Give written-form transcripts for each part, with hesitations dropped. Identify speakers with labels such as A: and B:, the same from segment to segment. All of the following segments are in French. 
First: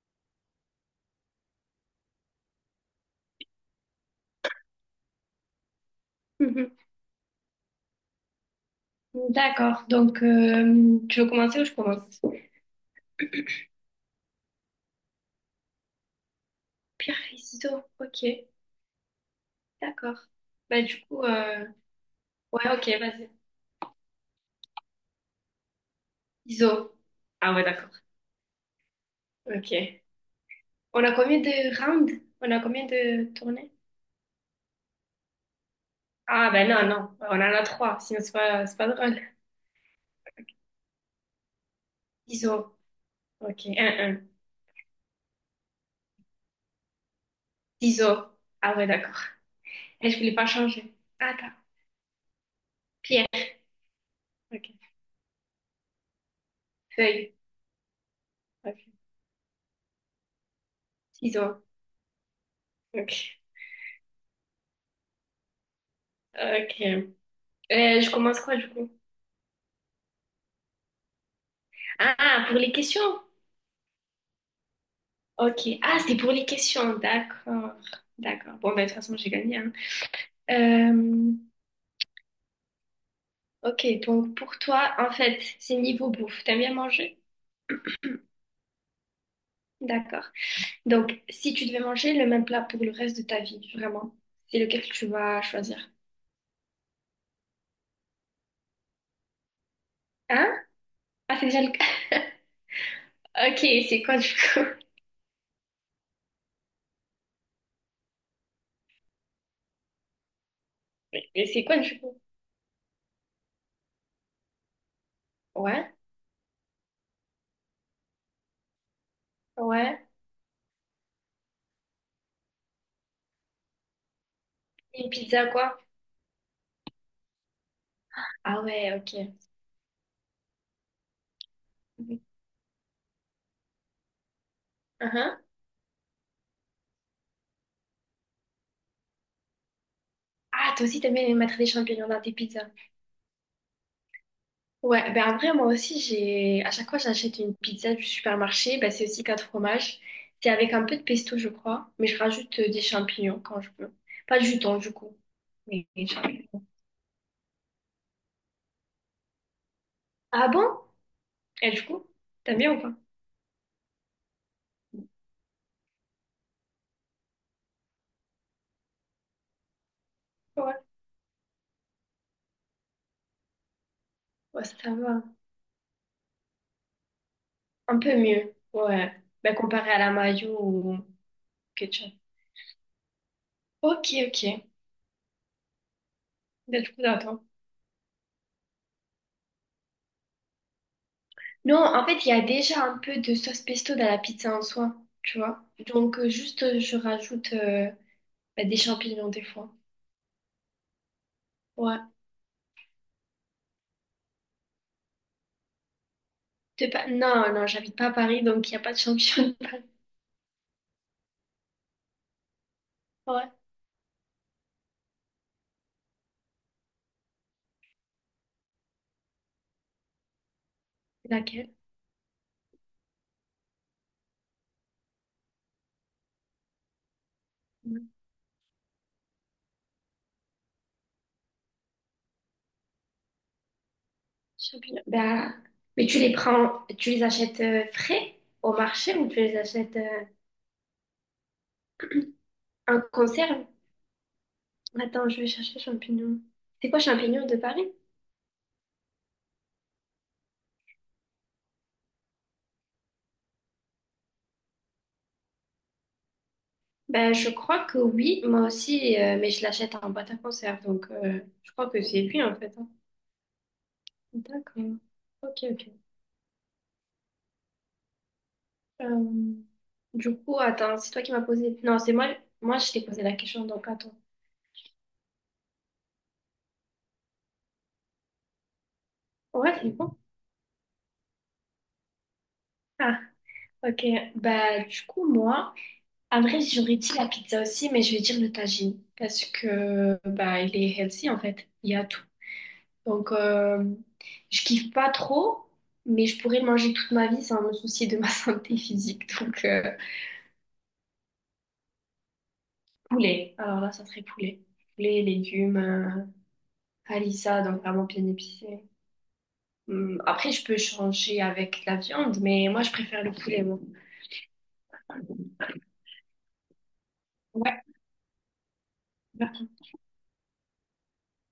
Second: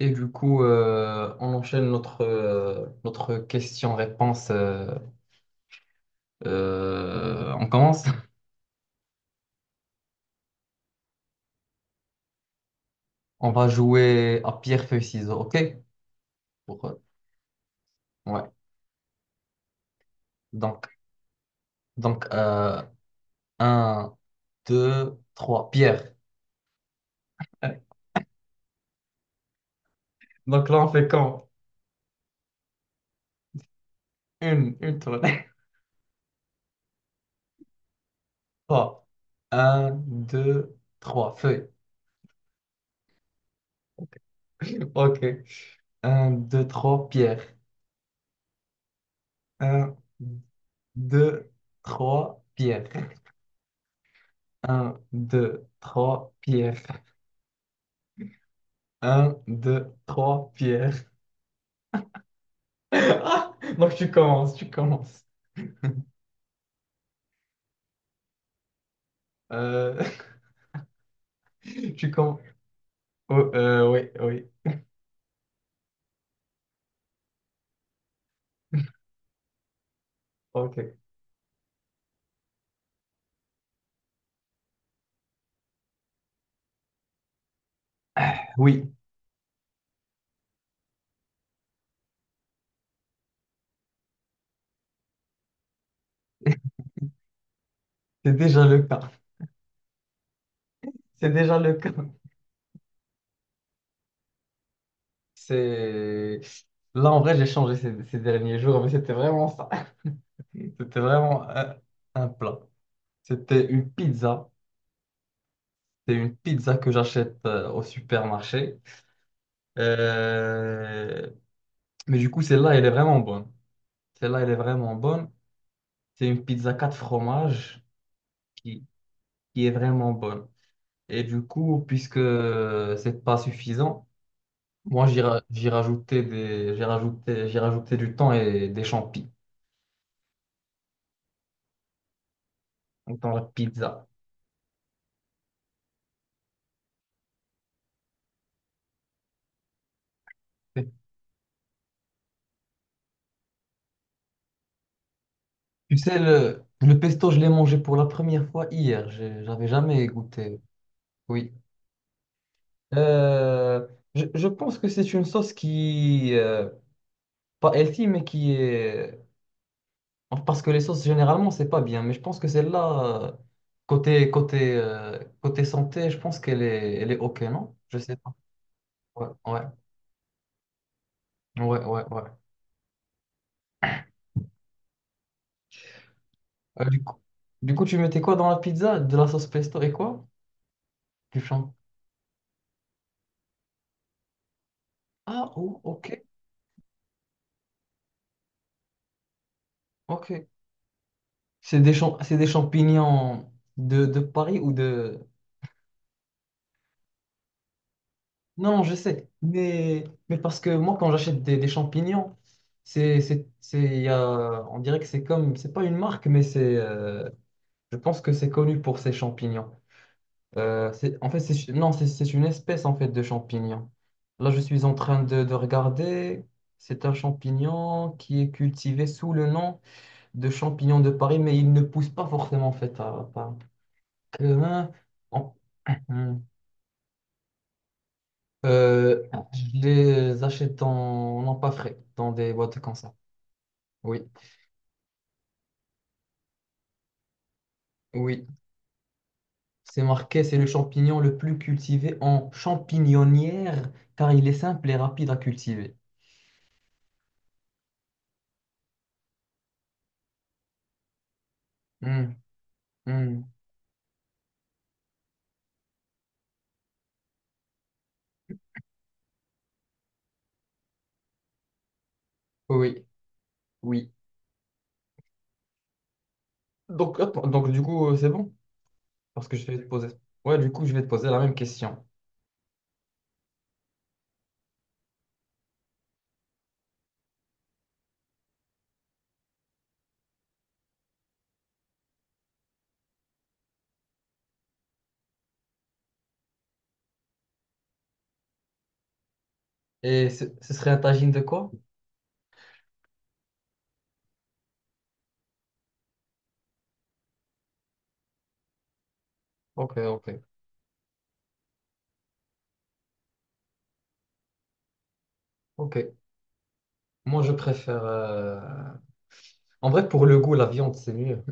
A: Et du coup, on enchaîne notre question-réponse.
B: Mhm.
A: On commence.
B: D'accord. Donc, tu veux commencer ou je commence?
A: On va jouer à pierre, feuille, ciseaux, OK? Pour,
B: Pierre Iso. Ok.
A: ouais.
B: D'accord. Bah,
A: Donc,
B: du coup, euh,
A: donc
B: ouais,
A: euh,
B: ok, vas-y.
A: 1, 2, 3, pierre.
B: Iso. Ah, ouais, d'accord. Ok.
A: Donc là, on
B: On
A: fait
B: a combien
A: quand?
B: de rounds? On a combien de tournées?
A: Une tournée.
B: Ah, ben non, non. On en a trois. Sinon, c'est pas, c'est pas
A: Trois.
B: drôle.
A: Un, deux, trois. Feuille.
B: Iso. Ok. Un, un.
A: OK. Un, 2, 3. Pierre.
B: Iso. Ah, ouais, d'accord.
A: Un,
B: Et je voulais pas changer. Attends.
A: 2, 3. Pierre.
B: Pierre. Ok.
A: Un, 2, 3. Pierre.
B: Feuille. Ok.
A: Un, deux, trois, Pierre.
B: Ciseaux. Ok.
A: Ah, donc tu commences.
B: Ok. Je commence quoi, du coup?
A: Euh, tu commences.
B: Ah, pour les questions?
A: Oh, oui, oui.
B: Ok. Ah, c'est pour les questions. D'accord. D'accord. Bon, ben, de toute façon, j'ai gagné, hein.
A: Ok.
B: Euh, ok. Donc, pour toi, en fait, c'est niveau bouffe. T'aimes bien manger?
A: Oui,
B: D'accord. Donc, si tu devais manger le même plat pour le reste de ta vie, vraiment, c'est lequel que tu vas choisir?
A: c'est déjà le cas.
B: Hein?
A: C'est
B: Ah, c'est
A: déjà
B: déjà le...
A: le cas.
B: Ok, c'est quoi du coup?
A: C'est... Là, en vrai, j'ai changé ces derniers jours, mais c'était vraiment ça. C'était
B: Mais
A: vraiment
B: c'est quoi du coup?
A: un plat. C'était une pizza.
B: Ouais,
A: C'est une pizza que j'achète au supermarché.
B: ouais.
A: Euh, Mais du coup, celle-là, elle est vraiment bonne. Celle-là, elle est vraiment
B: Une
A: bonne.
B: pizza quoi?
A: C'est une pizza 4 fromages
B: Ah
A: qui.
B: ouais, ok.
A: qui est vraiment bonne. Et du coup, puisque c'est pas suffisant, moi j'ai
B: Mhm.
A: ra- j'ai rajouté des j'ai rajouté du temps et des champis
B: Ah, toi aussi t'aimes bien mettre des champignons dans tes pizzas.
A: dans la pizza.
B: Ouais, ben après, moi aussi, j'ai à chaque fois j'achète une pizza du supermarché, ben c'est aussi quatre fromages. C'est avec un peu de pesto, je crois, mais je rajoute des champignons quand je peux. Pas du thon, du coup, mais
A: Tu
B: des
A: sais
B: champignons.
A: le pesto, je l'ai mangé pour la première fois hier. J'avais jamais
B: Ah
A: goûté.
B: bon?
A: Oui.
B: Et du coup, t'aimes bien ou pas?
A: Euh, je pense que c'est une sauce qui pas healthy, mais qui est. Enfin, parce que
B: Ouais.
A: les sauces, généralement, c'est pas bien, mais je pense que celle-là,
B: Ouais, ça va.
A: côté santé, je pense qu'elle est OK, non? Je
B: Un
A: sais
B: peu
A: pas.
B: mieux, ouais.
A: Ouais,
B: Ben
A: ouais,
B: comparé à la mayo ou
A: ouais, ouais,
B: ketchup.
A: ouais.
B: Ok, ok. Ben
A: Euh,
B: du
A: du
B: coup,
A: coup,
B: attends.
A: du coup, tu mettais quoi dans la pizza? De la sauce pesto et quoi? Du champ.
B: Non, en fait, il y a déjà un peu de sauce pesto dans la pizza en soi, tu
A: Ah,
B: vois.
A: oh,
B: Donc,
A: OK,
B: je rajoute ben, des champignons des fois.
A: OK.
B: Ouais.
A: C'est des champignons de Paris ou de...
B: T'es pas... Non, non, j'habite pas à Paris, donc il n'y a
A: Non,
B: pas
A: je
B: de
A: sais,
B: champignons.
A: mais parce que moi, quand j'achète des champignons,
B: Ouais.
A: c'est, il y a- on dirait que c'est comme, c'est pas une marque, mais c'est... Je pense que c'est connu pour ses champignons. C'est, en fait, c'est,
B: Laquelle?
A: non, C'est une espèce en fait de champignon. Là, je suis en train de regarder. C'est un
B: Ouais.
A: champignon qui est cultivé sous le nom de champignon de Paris, mais il ne pousse pas forcément en fait à Paris. Euh,
B: Champignons. Bah,
A: en-
B: mais tu les
A: hmm.
B: prends, tu les achètes frais au marché
A: Euh,
B: ou tu les
A: je
B: achètes
A: les achète en, pas frais, dans des boîtes comme
B: en
A: ça.
B: conserve?
A: Oui,
B: Attends, je vais chercher champignons. C'est quoi champignons de Paris?
A: oui. C'est marqué, c'est le champignon le plus cultivé en champignonnière, car il est simple et rapide à cultiver.
B: Ben, je crois que oui, moi aussi, mais je l'achète en boîte à conserve, donc je crois que c'est
A: Hmm.
B: lui en fait, hein.
A: Hmm.
B: D'accord. Ok, ok. Euh, Du coup, attends, c'est toi qui m'as posé. Non, c'est moi. Moi, je t'ai
A: Oui,
B: posé la question, donc
A: oui.
B: attends.
A: Donc, attends, donc du coup, c'est bon? Parce que je
B: Ouais,
A: vais te
B: c'est
A: poser.
B: bon.
A: Ouais, du coup, je vais te poser la même question.
B: Ah, ok, bah du coup moi, en vrai j'aurais dit la pizza aussi, mais je vais dire le tagine parce que bah il est healthy en fait, il y a tout. Donc je kiffe pas trop, mais je pourrais le manger toute ma vie sans me soucier de ma santé physique. Donc
A: Et ce serait un tagine de quoi?
B: poulet, alors là ça serait poulet, poulet, légumes, harissa, donc vraiment bien épicé.
A: Ok, ok,
B: Après je peux changer avec la viande, mais moi je préfère le poulet, moi.
A: ok. Moi, je
B: Ouais.
A: préfère. En vrai, pour le goût, la viande, c'est mieux.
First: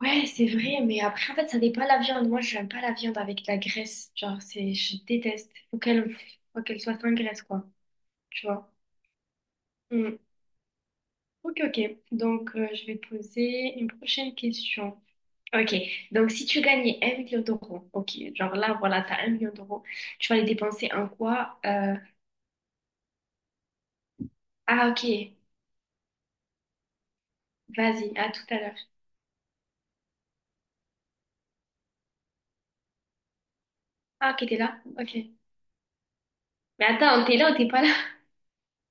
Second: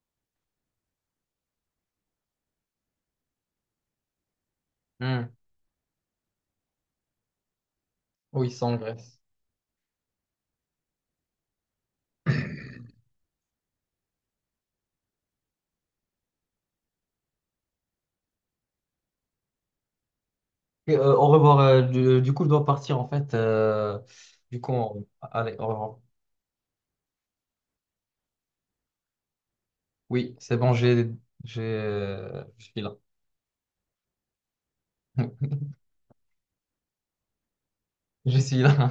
B: Ouais, c'est vrai, mais après, en fait, ça dépend de la viande. Moi, je n'aime pas la viande avec de la graisse. Genre, c'est, je
A: Hmm.
B: déteste. Faut qu'elle soit sans graisse, quoi. Tu
A: Oui,
B: vois?
A: sans graisse.
B: Mm. Ok, ok. Donc, je vais poser une prochaine question. Ok. Donc, si tu gagnais un million d'euros, ok. Genre là, voilà, t'as un million d'euros. Tu vas les dépenser
A: Et,
B: en
A: au
B: quoi?
A: revoir. Du coup, je dois partir en fait. Du coup,
B: Ah, ok.
A: allez, au revoir.
B: Vas-y, à tout à l'heure.
A: Oui, c'est bon, je suis là.
B: Ah, ok, t'es là? Ok. Mais attends, t'es là ou t'es pas là?
A: Je suis là.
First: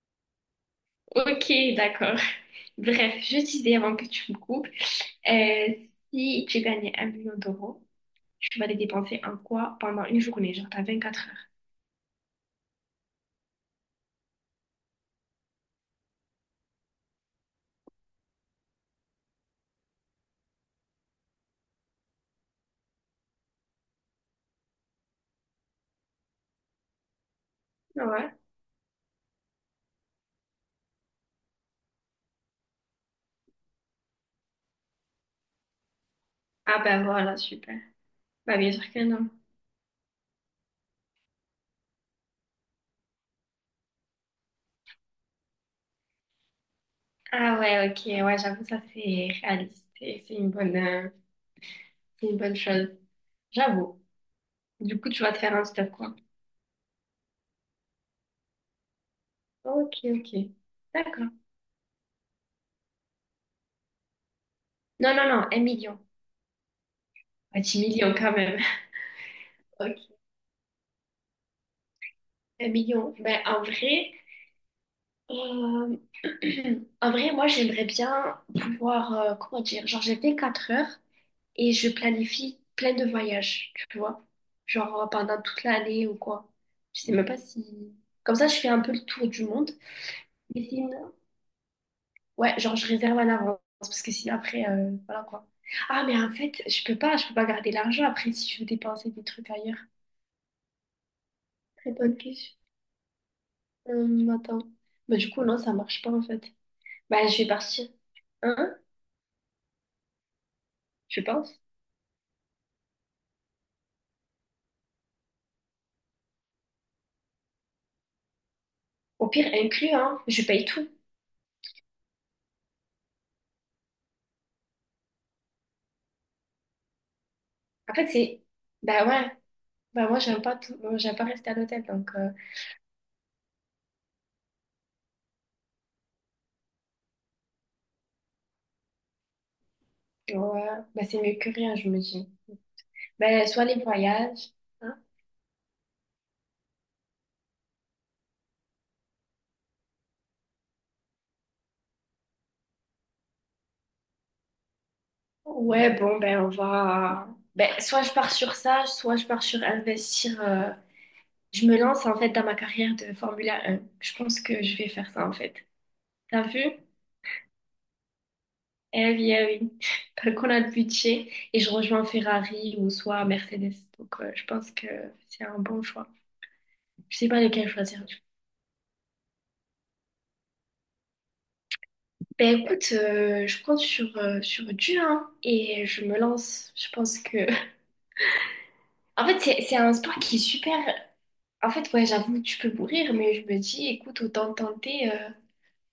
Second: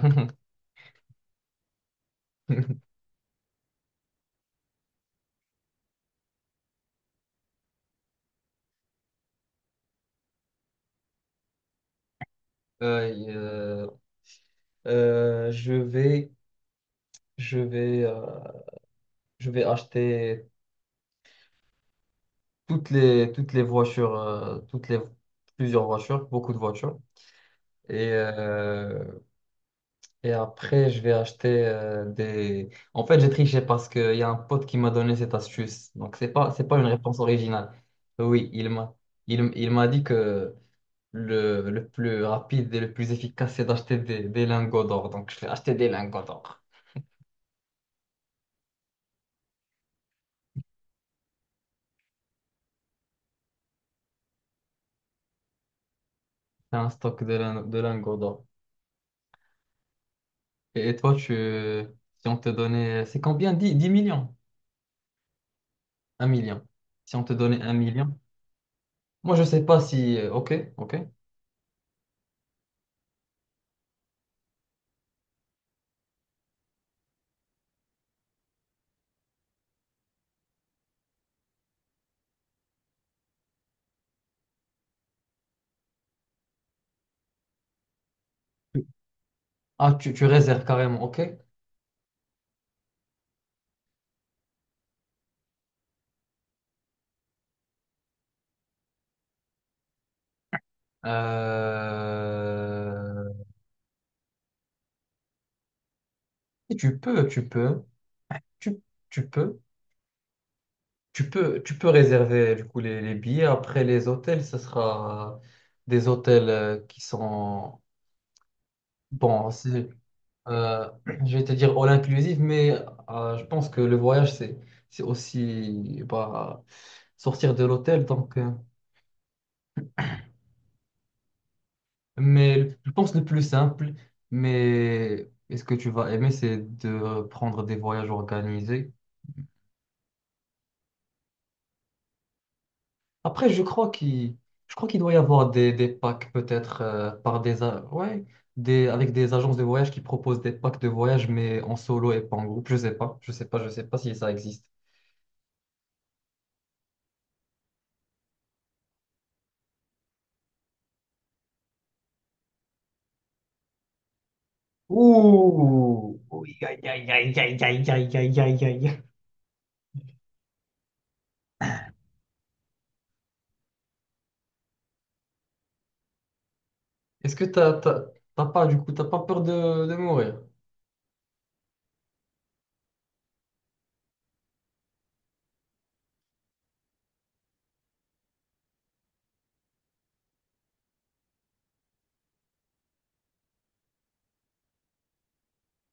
B: Ok, d'accord. Bref, je disais avant que tu me coupes. Euh, Si tu gagnais un million d'euros, tu vas les dépenser en quoi pendant une journée, genre t'as 24 heures.
A: Euh, euh, euh, je vais. Je vais, euh, je vais acheter toutes les voitures, plusieurs voitures, beaucoup de voitures. Et,
B: Ouais.
A: après, je vais acheter des... En fait, j'ai triché parce qu'il y a un pote qui m'a donné cette astuce. Donc, c'est pas
B: Ah
A: une
B: ben
A: réponse
B: voilà,
A: originale.
B: super.
A: Oui,
B: Bah bien sûr que non.
A: il m'a dit que le plus rapide et le plus efficace, c'est d'acheter des lingots d'or. Donc, je vais acheter des lingots d'or.
B: Ah ouais, ok, ouais, j'avoue, ça c'est réaliste et c'est c'est une bonne chose. J'avoue. Du coup, tu vas te faire un stop, quoi.
A: C'est un stock de lingots d'or.
B: Ok, ok.
A: Et toi,
B: D'accord.
A: si on te donnait, c'est combien? Dix millions?
B: Non, non, non, un million.
A: Un million. Si on te
B: Ah,
A: donnait un
B: 10 millions
A: million,
B: quand même.
A: moi je sais pas si,
B: Ok,
A: ok, ok.
B: un million. Ben en vrai, euh, en vrai, moi j'aimerais bien pouvoir, comment dire, genre j'ai 24 heures. Et je planifie plein de voyages, tu vois. Genre pendant toute l'année ou quoi. Je sais même pas si... Comme ça, je fais un peu le tour du monde.
A: Ah, tu
B: Mais
A: réserves carrément,
B: sinon,
A: ok.
B: ouais, genre je réserve à l'avance parce que sinon après, voilà quoi. Ah, mais en fait, je peux pas garder l'argent après si je veux dépenser des trucs ailleurs. Très bonne question.
A: Euh,
B: Attends. Bah, du coup, non, ça marche pas en fait.
A: et
B: Bah, je vais partir. Hein?
A: tu, tu peux,
B: Je pense.
A: tu peux réserver du coup les billets. Après les hôtels, ce sera des hôtels qui sont
B: Au
A: bon.
B: pire, inclus, hein. Je paye tout.
A: Euh, je vais te dire all inclusive, mais je pense que le voyage, c'est aussi bah, sortir de
B: En
A: l'hôtel.
B: fait,
A: Donc,
B: c'est... Bah ouais. Bah moi, j'aime pas tout... Moi, j'aime pas rester à l'hôtel, donc...
A: mais je pense le plus simple, mais est-ce que tu vas aimer, c'est de prendre des voyages organisés.
B: Ouais, bah c'est mieux que rien, je me dis. Ben,
A: Après,
B: soit les voyages,
A: je crois
B: hein.
A: qu'il doit y avoir des packs peut-être ouais, avec des agences de voyage qui proposent des packs de voyage, mais en solo et pas en groupe. Je sais pas si ça existe.
B: Ouais, bon, ben on va. Ben, soit je pars sur ça, soit je pars sur investir. Je me lance en fait dans ma carrière de Formule 1. Je pense que je vais faire ça en fait.
A: Ouh!
B: T'as
A: Ouh,
B: vu?
A: aïe, aïe, aïe, aïe, aïe, aïe, aïe, aïe, aïe.
B: Eh oui, eh oui. Tant qu'on a le budget et je rejoins Ferrari ou soit Mercedes. Donc je pense que c'est un bon choix. Je sais
A: Est-ce
B: pas
A: que
B: lequel choisir, du coup.
A: t'as pas, du coup, t'as pas peur de mourir?
B: Ben écoute, je compte sur, sur Dieu hein, et je me lance. Je pense que en fait, c'est un sport qui est super. En fait, ouais, j'avoue, tu peux mourir, mais je me dis, écoute, autant tenter,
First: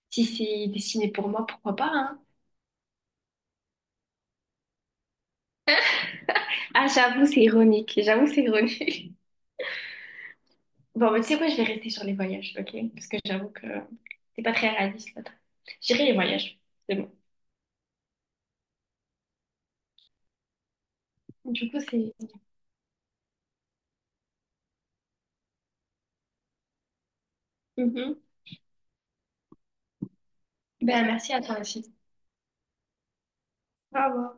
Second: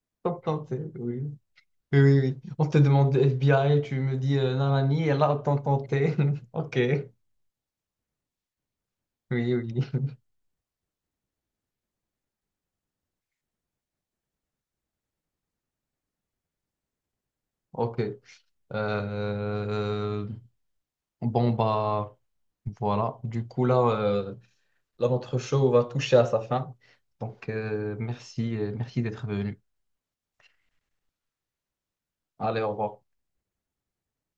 B: si
A: T'as
B: c'est
A: tenté,
B: destiné
A: oui.
B: pour moi, pourquoi pas,
A: Oui,
B: hein.
A: oui, oui. On te demande de FBI, tu me dis nanani, et là, t'as tenté. Ok,
B: Ah, j'avoue, c'est ironique. J'avoue, c'est ironique.
A: oui, oui.
B: Bon, mais tu sais quoi, je vais rester sur les voyages, ok? Parce que j'avoue que c'est pas très réaliste, là. J'irai les voyages. C'est bon.
A: Ok. Euh, Bon,
B: Du coup, c'est.
A: bah, voilà. Du coup, là, notre show va toucher à sa fin. Donc,
B: Mhm.
A: merci d'être venu.
B: Ben, merci à toi aussi.
A: Allez, au revoir.
B: Au revoir.